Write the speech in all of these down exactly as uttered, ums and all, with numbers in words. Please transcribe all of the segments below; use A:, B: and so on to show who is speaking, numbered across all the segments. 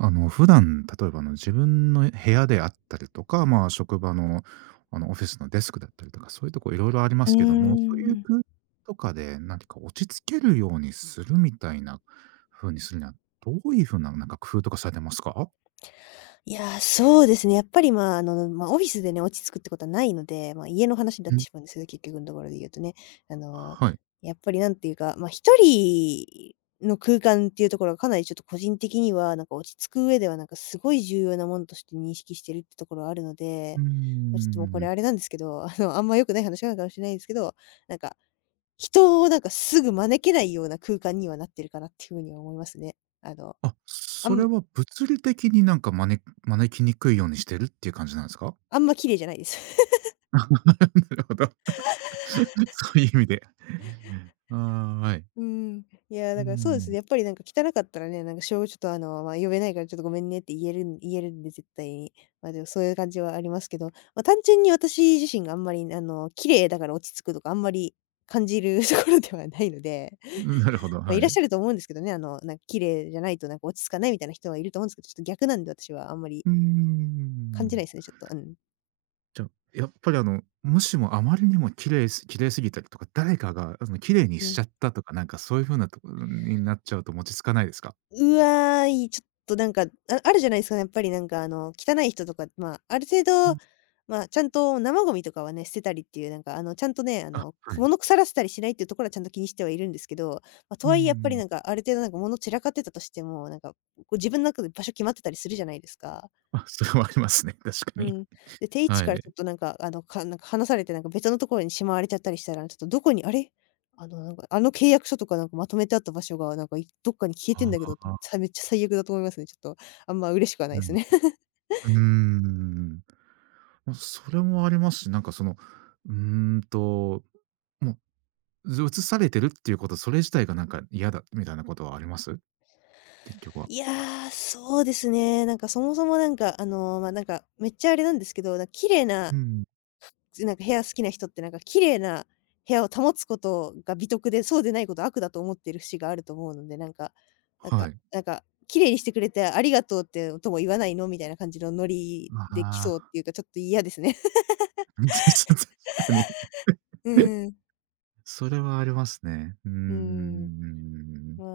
A: あの、普段、例えばあの自分の部屋であったりとか、ま、職場のあの、オフィスのデスクだったりとか、そういうとこ色々ありま
B: うー
A: すけども、そういう
B: ん。
A: くうとかで何ていうか、落ち着けるようにするみたいな風にするには、どういう風な、なんか工夫とかされてますか？
B: いや、そうですね、やっぱり、ま、あの、ま、オフィスでね、落ち着くってことはないので、ま、家の話にだっ
A: う
B: て
A: ん。
B: しまうんすけど、結局んところで言うとね。あの、
A: ははい。
B: やっぱり何ていうか、ま、一人の空間っていうところは、かなりちょっと個人的には、なんか落ち着く上では、なんかすごい重要なもんとして認識してるってところはあるの
A: う
B: で。
A: ー
B: ま、ちょっと、もうこれ
A: ん。
B: あれなんですけど、あの、あんま良くない話なのかもしれないんですけど、なんか人をなんかすぐ招けないような空間には、なってるかなっていう風には思いますね。あの、
A: あ、
B: あ
A: それ
B: む
A: は物理的になんかまねん、招きにくいようにしてるっていう感じなんすか？
B: あんま綺麗じゃないです。
A: なるほど。そういう意味で。えええ、ああ、あ い。
B: うーん、いや、
A: う
B: だからそうですね、
A: ん。
B: やっぱりなんか汚かったらね、なんかしょちょっとあの、ま「呼べないからちょっとごめんね」って言えるん言えるんで、絶対に。ま、でもそういう感じはありますけど。ま、単純に私自身があんまり、あの、綺麗だから落ち着くとか、あんまり感じるところではないので
A: うん、なるほ ど、
B: ま、
A: は
B: いらっし
A: い。
B: ゃると思うんですけどね、あの、なんか綺麗じゃないと、なんか落ち着かないみたいな人はいると思うんすけど、ちょっと逆なんで私はあんまり
A: うー
B: 感じない
A: ん。
B: ですね、ちょっと、あん。
A: じゃ、やっぱりあの、もしもあまりにも綺麗す綺麗すぎたりとか、誰かがあの、綺麗に
B: う
A: し
B: ん。
A: ちゃったとか、なんかそういう風なところになっちゃうと、もち着かないですか？
B: うわ、いちょっとなんか、ああるじゃないすか、やっぱりなんかあの、汚い人とか、ま、ある程
A: うん。
B: 度、ま、ちゃんと生ゴミとかはね、捨てたりっていう、なんかあの、ちゃんとね、あ
A: あ、
B: の、
A: はい。
B: 物腐らせたりしないっていうところは、ちゃんと気にしてはいるんですけど。ま、と
A: うんう
B: は
A: んう
B: いえ、やっぱり
A: ん。
B: なんかある程度、なんか物散らかってたとしても、なんかこう自分の中で場所決まってたりするじゃないですか。
A: あ、それはありますね、確か
B: う
A: に。
B: ん。で、定位置
A: は
B: からちょっ
A: い。
B: となんかあの、かなんか離されてなんか別のところにしまわれちゃったりしたら「ちょっとどこに、あれ、あの、なんかあの契約書とかなんかまとめてあった場所が、なんかいどっかに消えてん
A: あ
B: だけど」うん、
A: あ。
B: さめっちゃ最悪だと思いますね、ちょっとあんま嬉しくはないすね。
A: う ん、うーん。ま、それもありますし、なんかその、うんと、うもう、ぞ移されてるっていうこと、それ自体がなんか嫌だみたいなことはあります？結局は。
B: いや、そうですね。なんかそもそも、なんかあの、ま、なんかめっちゃあれなんですけど、だ綺麗な
A: うん。
B: ずなんか部屋好きな人って、なんか綺麗な部屋を保つことが美徳で、そうでないことは悪だと思ってる節があると思うので、なんかなん
A: は
B: か
A: い。
B: なんか「綺麗にしてくれてありがとうってとも言わないの？」みたいな感じのノリで来
A: あ
B: そう
A: あ。
B: っていうか、ちょっと嫌ですね。
A: うん、たし確かに。
B: うん。
A: それはありますね。うー
B: うん。
A: ん。
B: ま、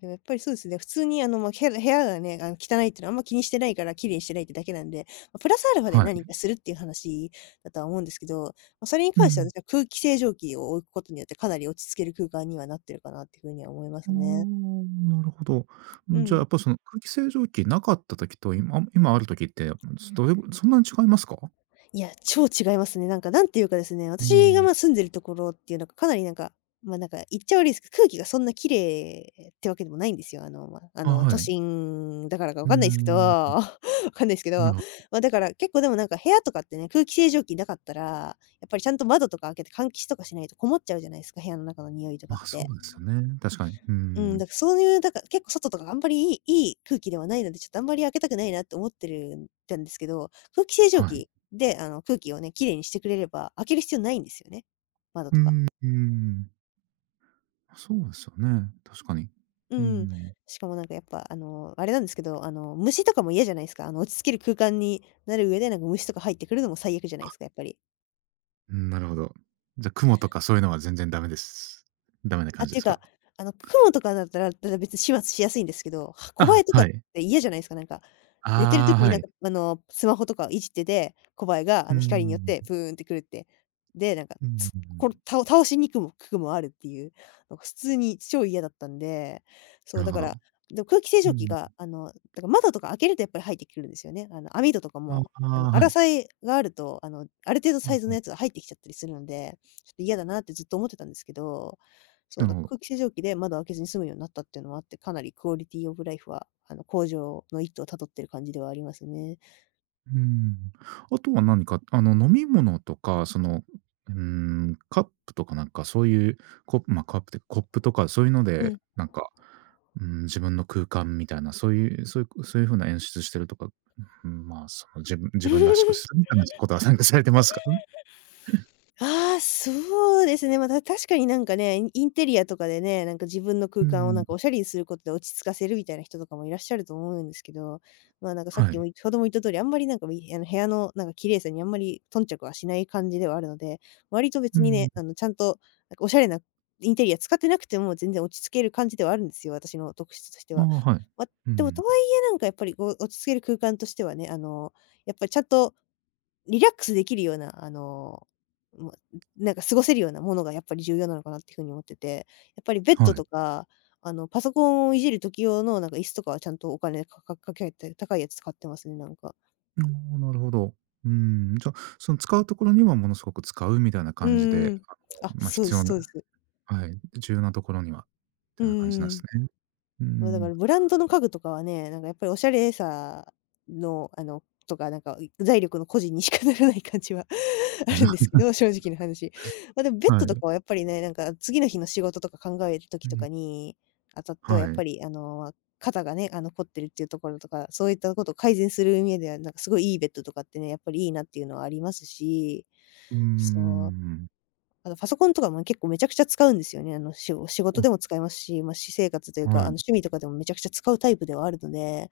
B: でもやっぱりそうですね、普通にあの、ま、へら部屋がね、あん、汚いっていうのはあんま気にしてないから、綺麗にしてないってだけなんで。ま、プラスアルファで
A: は
B: 何
A: い。
B: かするっていう話だとは思うんですけど、ま、それに
A: う
B: 関しては、
A: ん。
B: 私は空気清浄機を置うことによって、かな
A: [unintelligible]
B: り落ち着ける空間には、なってるかなっていう風には思いま
A: う
B: す
A: ー
B: ね。
A: ん、なるほど。う
B: う
A: ん、じゃあ、
B: ん。
A: やっぱその空気清浄機なかった時と今、あ、もう、今ある時って、うん、すどれぐそんなに違いますか？
B: はい、いや、超違いますね。なんか何て言うかですね、
A: う
B: 私が、
A: ん。
B: ま、住んでるところっていうなんか、かなりなんか、ま、なんか言っちゃ悪いすけど、空気がそんな綺麗ってわけでもないんですよ。あの、ま、あ
A: あ、
B: の、
A: は
B: 都
A: い。
B: 心だからか分
A: うー
B: かんないすけど、
A: ん。
B: 分かんないすけ
A: な
B: ど、
A: るほど、うん。
B: ま、だから結構でもなんか部屋とかってね、空気清浄機なかったら、やっぱりちゃんと窓とか開けて換気しとかしないと、こもっちゃうじゃないすか、部屋の中のにおいとか
A: ま、
B: っ
A: そう
B: て。
A: ですよね。確かに。うー
B: うん、だ
A: ん。
B: かそういう、だか結構外とかが、あんまりいいいい空気ではないので、ちょっとあんまり開けたくないなって思ってるんたんですけど。空気清浄
A: はい。
B: 機であの、空気をね、綺麗にしてくれれば、開ける必要ないんですよね、窓
A: うー
B: とか。
A: んうーん。あ、そうですよね。確かに。
B: うん-
A: うん-うん-
B: うん。
A: うん。
B: しかもなんかやっぱ、あの、あれなんですけど、あの、虫とかも嫌じゃないすか。あの、落ち着ける空間になる上で、なんか虫とか入ってくるのも最悪じゃな
A: あ。
B: いすか、やっぱり。
A: うーん、なるほど。じゃ、蜘蛛とかそういうのが全然ダメですダメな感
B: あ、
A: じで
B: て
A: す
B: か、
A: か？
B: あの、蜘蛛とかだったら、だだ別に始末しやすいんですけど、はコバ
A: あ、
B: エとか
A: は
B: っ
A: い。
B: て嫌じゃないすか、なんか、寝てる
A: あ
B: 時
A: あ、
B: に
A: は
B: なん
A: い。
B: かあの、スマホとかをいじってて、コバエが、
A: う
B: あ
A: ーん、う
B: の、光によって
A: ん。
B: プーンって来るって。で、なんか、
A: うん、う
B: つ
A: う
B: こん
A: ん。
B: たお倒しにくもくくもあるっていう。なか普通に超嫌だったんで、そ
A: な
B: う、
A: る
B: だ
A: ほ
B: か
A: ど。
B: ら、ど空気清
A: うん
B: 浄
A: う
B: 機が
A: ん。
B: あの、だか窓とか開けるとやっぱり入ってくるんですよね。あの、網戸とか
A: あ、
B: も、
A: あ
B: あの、
A: あ、
B: あ
A: は
B: ら
A: い。
B: さいがあると、あの、ある程度
A: う
B: サ
A: ん
B: イズ
A: う
B: の
A: ん。
B: やつが入ってきちゃったりするので、ちょっと嫌だなってずっと思ってたんですけど、そう、
A: な
B: だか
A: ほど。
B: 空気清浄機で窓を開けずに済むようなったっていうのもあって、かなりクオリティオブライフはあの、向上の一途を辿ってる感じではありますね。
A: うーん。あとは何かあの、飲み物とかその、ううーん、カップとかなんかそういうコッま、カップてコップとかそういうの
B: う
A: で
B: ん。
A: なんか、うーん、自分の空間みたいな、そういうそいこそういう風な演出してるとか、うふん、ま、そ、自分自分らしく するみたいなしことは参加されてますか？
B: ああ、そうですね。ま、だ確かになんかね、イインテリアとかでね、なんか自分の
A: う
B: 空
A: ーん、う
B: 間をなんかお
A: ん。
B: 洒落にすることで、落ち着かせるみたいな人とかもいらっしゃると思うんですけど、ま、なんかさっ
A: は
B: きも、
A: い。
B: いほども言った通り、あんまりなんか、みやの、部屋のなんか綺麗さにあんまり頓着はしない感じではあるので、割と
A: う
B: 別
A: ーん、
B: に
A: う
B: ね、
A: ん。
B: あの、ちゃんとなんかおしゃれなインテリア使ってなくても、全然落ち着ける感じではあるんすよ、私の特質として
A: ああ、
B: は。
A: はい。う
B: ま、
A: ー
B: でも
A: ん、
B: とは
A: うん。
B: 言え、なんかやっぱりこう落ち着ける空間としてはね、あの、やっぱりちゃんとリラックスできるような、あの、もう、うなんか過ごせるようなものがやっぱり重要なのかなっていう風に思ってて。やっぱりベッ
A: は
B: ド
A: い。
B: とか、あの、パソコンをいじる時用のなんか椅子とかはちゃんとお金かかかけて、高いやつ使ってますね、なんか。
A: の、なるほど。うーん、じゃ、その使うところにはものすごく使うみたいな
B: うん
A: 感じ
B: うん
A: で、
B: うん、
A: あ
B: あ、
A: の、ま、
B: そうで
A: 必
B: す
A: 要な
B: そうです。
A: はい。重要なところには、
B: う
A: て
B: んう
A: な感じなん
B: んうん。
A: すね。う
B: ま、だか
A: ん。
B: らブランドの家具とかはね、なんかやっぱりおしゃれさの、あの、とかなんか、うい財力の誇示にしかならない感じはあるんですけど、正直な 話。ま、でもベッ
A: は
B: ドと
A: い。
B: かはやっぱりね、なんか次の日の仕事とか考える
A: う
B: 時と
A: ん。
B: かにあたっては、
A: は
B: やっ
A: い。
B: ぱりあの、肩がね、あの、凝ってるっていうところとか、そういったこと改善するうにぇでは、なんかすごいいいベッドとかってね、やっぱりいいなっていうのはありますし、
A: うー
B: そう。
A: ん。
B: あとパソコンとかも結構めちゃくちゃ使うんですよね。あの、しご仕
A: お
B: 事で
A: あ。
B: も使いますし、ま、私生活というか、あの、
A: はい。
B: 趣味とかでもめちゃくちゃ使うタイプではあるので、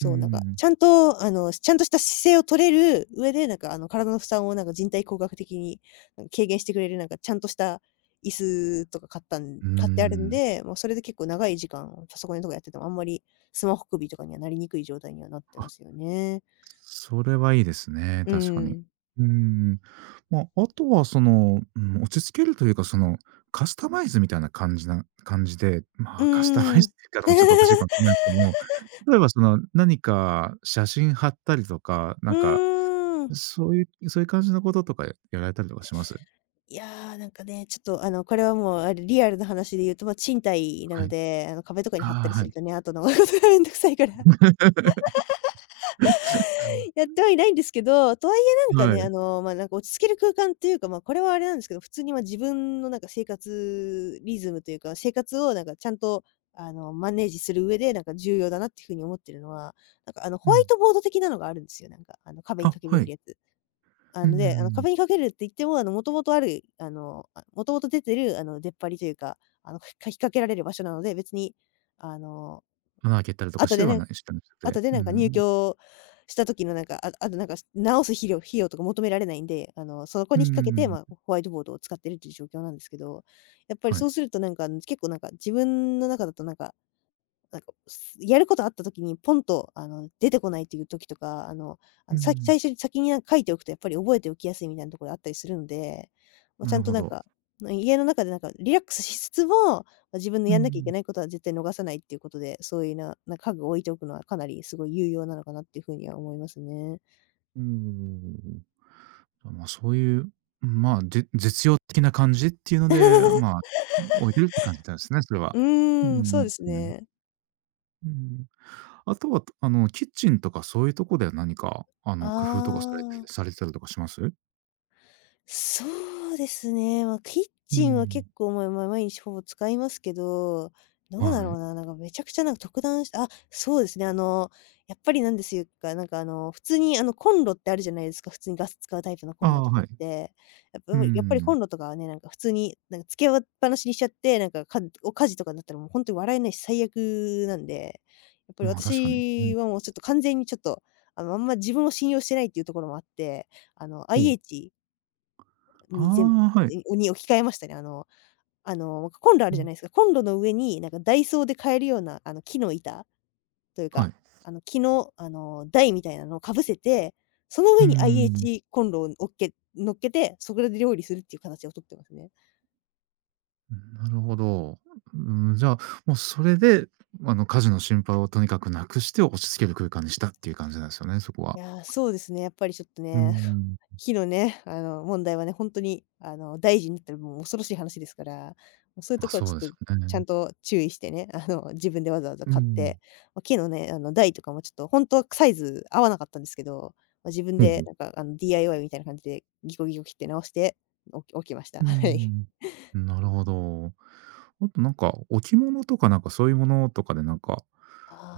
A: うー
B: う。なんか、ち
A: ん。
B: ゃんとあの、しちゃんとした姿勢を取れる上で、なんかあの、体の負担をなんか人体工学的に、ん、軽減してくれるなんかちゃんとした椅子とか買ったん
A: うー
B: 買ってあるん
A: ん。
B: で、もうそれで結構長い時間をパソコンとかやっててもあんまり、スマホ首とかにはなりにくい状態にはなってま
A: あ。
B: すよね。
A: それはいいですね、
B: う
A: 確かに。
B: ん。
A: うん。ま、後はその、うん、落ち着けるというか、その、カスタマイズみたいな感じな感じで、
B: う
A: ま、カスタマイ
B: ー
A: ズ
B: ん。
A: って言い方もちょっとおかしいかもしんないですけども、例えば、その、何か写真貼ったりとか、な
B: う
A: んか、
B: ーん。
A: そういうそういう感じの事とかやられたりとかします？
B: いや、なんかね、ちょっとあのこれはもう、ある、リアルな話で言うとま、賃貸な
A: は
B: の
A: い。
B: で、あの、壁とかに貼ったり
A: ああ、
B: す
A: は
B: る
A: い。
B: とね、あとのがめんどくさいから。やってはいないんですけど、とはいえ、なんか
A: は
B: ね、
A: い。
B: あの、ま、なんか落ち着ける空間っていうか、ま、これはあれなんですけど、普通にま、自分のなんか生活リズムというか、生活をなんかちゃんとあの、マネージする上で、なんか重要だなって風に思っているのは、なんかあの
A: う
B: ホワイ
A: ん。
B: トボード的なのがあるんですよ、なんか、あの、壁に
A: あ、
B: 掛けれ
A: は
B: る
A: い。
B: やつ。あ
A: うんうん
B: の、
A: う
B: で、あの、
A: んうん。
B: 壁に掛けるっていっても、あの、元々あるいあの、あ、元々出てる、あの、出っ張りというか、あの、ふかき掛けられる場所なので、別にあの、
A: 穴開けた
B: なん
A: り
B: か、
A: とかし
B: 後
A: て
B: で
A: は
B: ねん
A: ない。え、したんす
B: 後
A: て、
B: で
A: うー
B: なんか入
A: ん。も
B: 居した時のなんか、ああとなんか、す直すひりょう費用とか求められないんで、あの、そこ
A: うー
B: に
A: ん、
B: 引っ掛けて、ま、
A: う
B: ほ
A: ん。
B: ホワイトボードを使ってるっていう状況なんですけど、やっぱり
A: はい。
B: そうするとなんか、あの、つ結構なんか、自分の中だとなんか、なんかを、すやることあった時に、ポンとあの、出てこないっていう時とか、あの、あ
A: う
B: の、さい-
A: ん。
B: 最初に先にや書いておくとやっぱり、覚えておきやすいみたいなところあったりするんで。ま、
A: な
B: ちゃ
A: る
B: んと
A: ほ
B: なん
A: ど。
B: か、ま、家の中でなんかリラックスしつつも、ま、自分の
A: う
B: やんなきゃいけ
A: ん。
B: ないことは絶対逃さないっていうことで、そういうな、な、家具を置いておくのはかなりすごい有用なのかなって風には思いますね。
A: うーん。あ、ま、そういう、うん、ま、じ実用的な感じっていうので、あ、ま、置いてるって感じだんすね、それ は。
B: う
A: うんう
B: ーん、そう
A: ん
B: です
A: うん、うん。
B: ね。
A: うん。あとは、と、あのキッチンとかそういうとこでは何かあ
B: あ
A: の工夫とかされて
B: あ。
A: されたりとかします？
B: そうですね。ま、キッ
A: う
B: チンは
A: ん。
B: 結構、まあまあ毎日ほぼ使いますけど、どうだ
A: は
B: ろう
A: い。
B: な、なんかめちゃくちゃなんか特段しあ、そうですね、あの、やっぱりなんですゆか、なんかあの普通にあのコンロってあるじゃないですか、普通にガス使うタイプのコ
A: あ
B: ンロと
A: あ、
B: かっ
A: はい。
B: て。あ、
A: う
B: う
A: ー
B: む、やっぱりコ
A: ん。
B: ンロとかはね、なんか普通になんか付けあわっぱなしにしちゃって、なんか、かんお火事とかになったらもうほんとに笑えないし最悪なんで。やっぱり
A: ま、確かに。う
B: 私
A: ん。
B: はもうちょっと完全にちょっと、あの、あんま自分を信用してないっていうところもあって、あの
A: ほう。
B: IH に全
A: ああ、はい。
B: にうに置き換えましたね。あのあのコンロあ
A: う
B: るじゃ
A: ん。
B: ないですか。コンロの上になんかダイソーで買えるようなあの木の板という
A: は
B: か、
A: い。
B: あの木の、あの台みたいなのをかぶせて、その
A: うー
B: 上に
A: ん。
B: IH コンロをおっけ乗っけて、そこで料理するっていう形をとってますね。
A: うん。なるほど。うん、じゃあ、もうそれで、あの火事の心配をとにかく無くして落ち着ける空間にしたっていう感じなんですよね、そこ
B: い
A: は。
B: や、そうですね、やっぱりちょっと
A: うー
B: ね、
A: ん。
B: 火のね、あの問題はね、ほんとに、あの大事になったらもう恐ろしい話ですから、もう、そういうと
A: ま、
B: ころは
A: そ
B: ち
A: うで
B: ょっ
A: す
B: と、
A: よ
B: ちゃ
A: ね。
B: んと注意してね、あの自分でわざわざ
A: う
B: 買っ
A: ん。
B: て、ま、木のね、あの台とかもちょっとほんとは、くサイズ合わなかったんですけど、ま、自分
A: ふんふ
B: で
A: ん。
B: なんかあの DIY みたいな感じでギコギコ切って直して置き置きました。
A: うー
B: はい。
A: ん。ん、なるほど。あとなんか置物とかなんかそういうものとかで、なんか、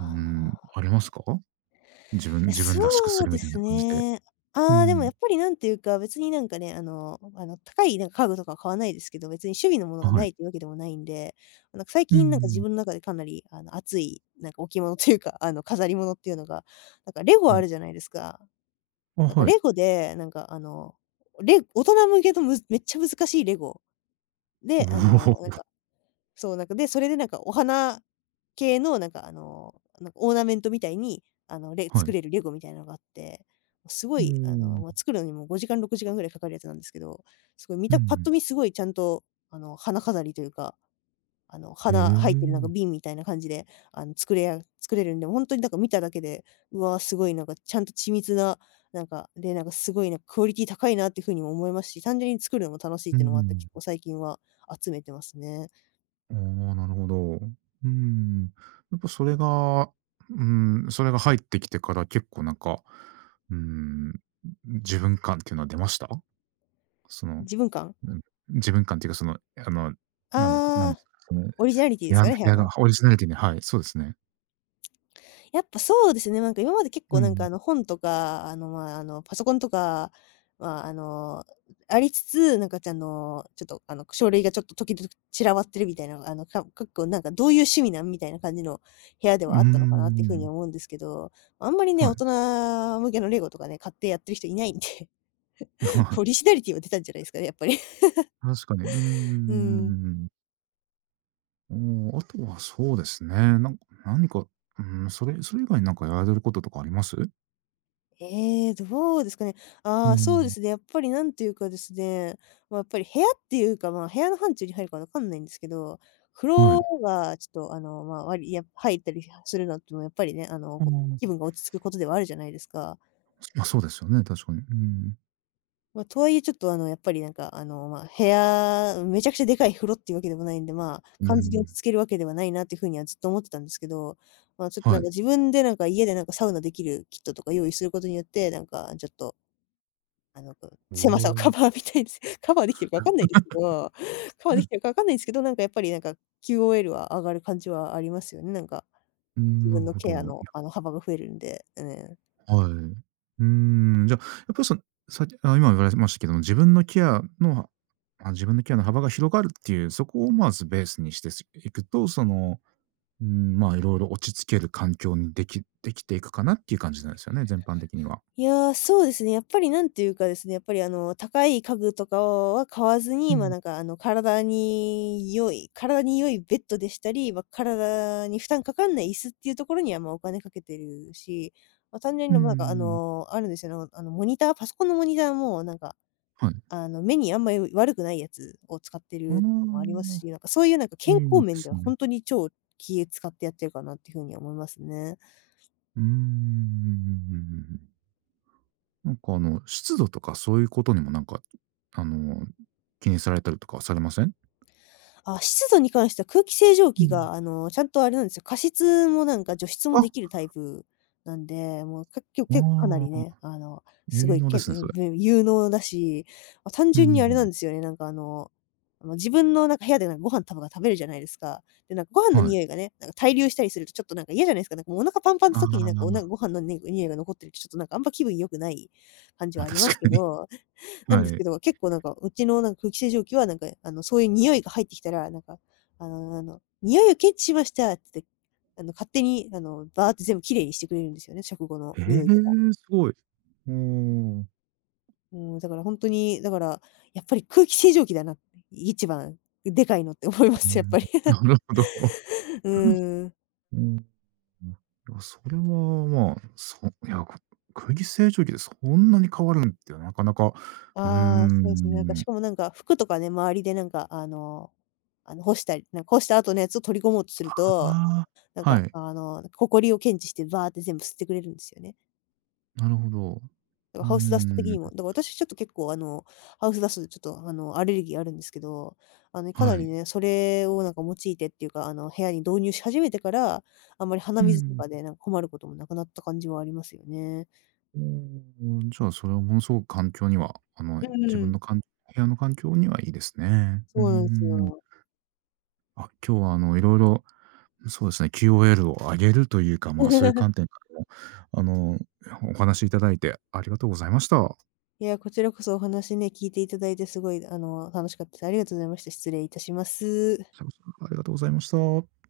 A: うん、あります
B: あ。
A: か？自分
B: いや、
A: 自分らしくす
B: そう
A: るみ
B: で
A: たいな
B: す
A: 感じで。
B: ね。
A: う
B: あ、でもや
A: ん。
B: っぱり何ていうか、別になんかね、あのあの高いなんか家具とかは買わないですけど、別に趣味のもの
A: あ、
B: が
A: は
B: な
A: い。
B: いというわけでもないんで、なんか最
A: うんう
B: 近、なんか自
A: ん。
B: 分の中でかなりあの熱い、なんか置物というか、あの飾り物っていうのが、なんかレゴ
A: う
B: ある
A: ん。
B: じゃないですか？
A: あ、
B: なんか
A: はい。
B: レゴで、なんかあの、レ大人向けのむめっちゃ難しいレゴ。
A: お
B: で、あの、なん
A: お。
B: かそう、なんか、で、それでなんかお花系のなんかあの、なんか、オーナメントみたいに、あの、レ
A: は
B: 作
A: い。
B: れるレゴみたいのがあって、すご
A: うー
B: いあの、ま、
A: ん。
B: 作るのにもごじかん、ろくじかんぐらいかかるやつなんですけど、すごい見
A: うん
B: た
A: う
B: パッ
A: ん。
B: と見すごいちゃんとあの、花飾りというか、あの、
A: ええ、
B: 花入ってるなんか
A: ん。
B: 瓶みたいな感じで、あの、作れあ作れるんで、ほんとになんか見ただけで、うわ、すごいなんかちゃんと緻密な、なんか、で、なんかすごいなん、クオリティ高いなっていう風にも思いますし、単純に作るのも楽しい
A: う
B: っ
A: ー
B: ていうのもあって、
A: ん。
B: 結構最近は集めてますね。
A: おお、なるほど。うん、やっぱそれが、うん、それが入ってきてから、結構、なんか、うーん、うう自分感っていうのは出ました？その
B: 自分感？
A: うん、自分感っていうか、その、あの、なんですか、なに
B: ああ、
A: それ、
B: オリジナリティです
A: や
B: か
A: む
B: ね？部屋
A: や、だ、
B: の。
A: オリジナリティにはい、そうですね。
B: やっぱ、そうですね。まんか、今まで結
A: うん
B: 構、
A: う
B: なんか、あ
A: ん。
B: の、本とか、あの、まあ、あの、パソコンとか、まあ、あの、ありつつ、なんか、ちゃんの、ちょっと、あの、く書類がちょっとときどぅ散らばってるみたいなのが、あの、かむかっこ、なんか、どういう趣味なん？みたいな感じの部屋で
A: うー
B: はあったのかなっていう風に
A: ん。
B: 思うんですけど。あんまりね、
A: は
B: 大
A: い。
B: 人向けのレゴとかね、買ってやってる人いないんで、ポ リシナリティは出たんじゃないすかね、やっぱり。
A: 確かに。うー
B: うん。
A: ん。おお。あとはそうですね、なんか、何か、うん、それ-それ以外になんかやられてることとかあります？
B: ええ、どうですかね。
A: う
B: ああ、そうで
A: ん。
B: すね、やっぱり、何ていうかですね、まあ、やっぱり部屋っていうか、まあ、部屋の範疇に入るか分かんないんですけど、風
A: は
B: 呂
A: い。
B: がちょっと、あの、まあ、わりや入ったりはするのってのは、やっぱりね、あの、
A: ああ、
B: ご
A: あ。
B: 気分が落ち着くことではあるじゃないですか。
A: まあ、そうですよね、確かに。うん。
B: ま、とはいえ、ちょっとあの、やっぱりなんかあの、ま、部屋、うん、めちゃくちゃでかい風呂っていうわけでもないんで、まあ、
A: う
B: 完全に落ち
A: ん。
B: 着けるわけではないなっていう風には、ずっと思ってたんですけど。ま、ちょっとな
A: は
B: ん
A: い。
B: か自分でなんか家でなんか、サウナできるキットとか用意することによって、なんかちょっとあの、く
A: お
B: 狭さをカ
A: お。
B: バーみたいです。カバーできてるかわかんないですけど。カバーでき てるか分かんないんすけど、なんかやっぱりなんか QOL は上がる感じはありますよね。なんか
A: うん。
B: 自
A: な
B: 分
A: る
B: の
A: ほど。
B: ケア
A: い
B: の
A: や
B: あの幅が増えるんで。うねん。
A: はい。うーん、じゃ、やっぱりそのさっあ、今言われてましたけども、自分のケアのあの自分のケアの幅が広がるっていう、そこをまずベースにして、しいくと、その、うん、まあ、いろいろ落ち着ける環境にできできていくかなっていう感じなんですよね、全般的には。
B: いや、そうですね、やっぱり何ていうかですね、やっぱりあの、高い家具とかをは買わず
A: う
B: に、ま、
A: ん。
B: なんかあの、体に良い体に良いベッドでしたり、ま、体に負担かかんない椅子っていうところには、ま、お金かけてるし、ま、単純
A: う
B: に、
A: んう
B: ま、なんかあ
A: ん。
B: の、あるんですよ、あのあのモニターパソコンのモニターもなんか、
A: はい。
B: あの、目にあんまり悪くないやつを使って
A: うー
B: るのもあります
A: ん。
B: し、なんかそういうなんか健
A: いい
B: 康
A: で
B: 面で
A: す
B: は、ほ
A: ね。
B: んとに超気使ってやってるかなっていう風には思いますね。
A: うーん。なんかあの、湿度とかそういうことにもなんか、うあの、う気にされたりとかはされません？
B: あ、湿度に関しては空気清浄
A: う
B: 機
A: ん。
B: があの、ちゃんとあれなんすよ、加湿もなんか除湿もで
A: あ。
B: きるタイプなんで、もうかきょ
A: あ
B: けかなり
A: あ、
B: ね、あのすご
A: 結
B: い
A: 納で
B: けん
A: すね、
B: ね
A: そ
B: ん
A: れ。
B: でん有能だし、あ、単
A: うんう
B: 純
A: んう
B: にあれな
A: ん。
B: んですよね、なんかあの、ま、自分のなんか部屋で、なご飯たぶが食べるじゃないですか。で、なんかご飯の
A: は
B: に
A: い。
B: おいがね、なんか滞留したりすると、ちょっとなんか嫌じゃないすか、なんかもうお腹パンパン
A: あ
B: そきになんか、おな
A: あ。
B: ご飯のねにおいが残ってるとちょっとなんか、あんま気分良くない、感じは
A: ま、
B: ありま
A: 確
B: すけ
A: かに。
B: ど、なんで
A: は
B: す
A: い。
B: けど、結構なんか、うちのなんか、空気清浄機はなんか、え、あの、そういうにおいが入ってきたら、なんか、あのあの「においを検知しました」つって、あの、勝手にあの、バーって全部綺麗にしてくれるんですよね、食後の
A: へ
B: においとか。
A: え、すごい。ほう。
B: もうだからほんとに、だから、やっぱり「空気清浄機だな」って、一番でかいのって思いま
A: うー
B: す、やっ
A: ん。
B: ぱり。
A: なるほど。
B: う ーん。
A: おお。いや、それはま、そう、いや、く空気清浄機でそんなに変わるんって、なかなか、うー
B: ああ、そうえすね。なんか、し
A: ん。
B: かもなんか服とかね、周りでなんかあの、あの、干したりなん干した後のやつを取り込もうとすると、
A: ああ、
B: なん
A: は
B: か
A: い。
B: あの、だ、埃を検知してバーって全部吸ってくれるんすよね。
A: なるほど。
B: だ
A: う
B: か
A: ー
B: ハウスダスト的
A: ん。
B: にも。だから私ちょっと結構あの、ハウスダストでちょっとあの、アレルギーあるんですけど、あの、かな
A: は
B: り
A: い。
B: ね、それをなんか用いてっていうか、あの、部屋に導入し始めてから、あんまり鼻
A: うんう
B: 水と
A: ん。
B: かで、なんか困ることもなくなった感じはありますよね。
A: おお、お、じゃあ、それは、ものすごく環境には、あの、い
B: うん
A: 自
B: う
A: 分
B: ん。
A: のかん部屋の環境にはいいですね。うー
B: そうなんす
A: ん。
B: よ。
A: あ、今日はあの、色々そうですね、キューオーエルを上げるというか、ま、そういう 観点からも、あの、え、お話しいただいてありがとうございました。
B: いや、こちらこそお話ね、聞いていただいて、すごいあの、楽しかったです。ありがとうございました。失礼いたします。
A: しゃごそ、ありがとうございました。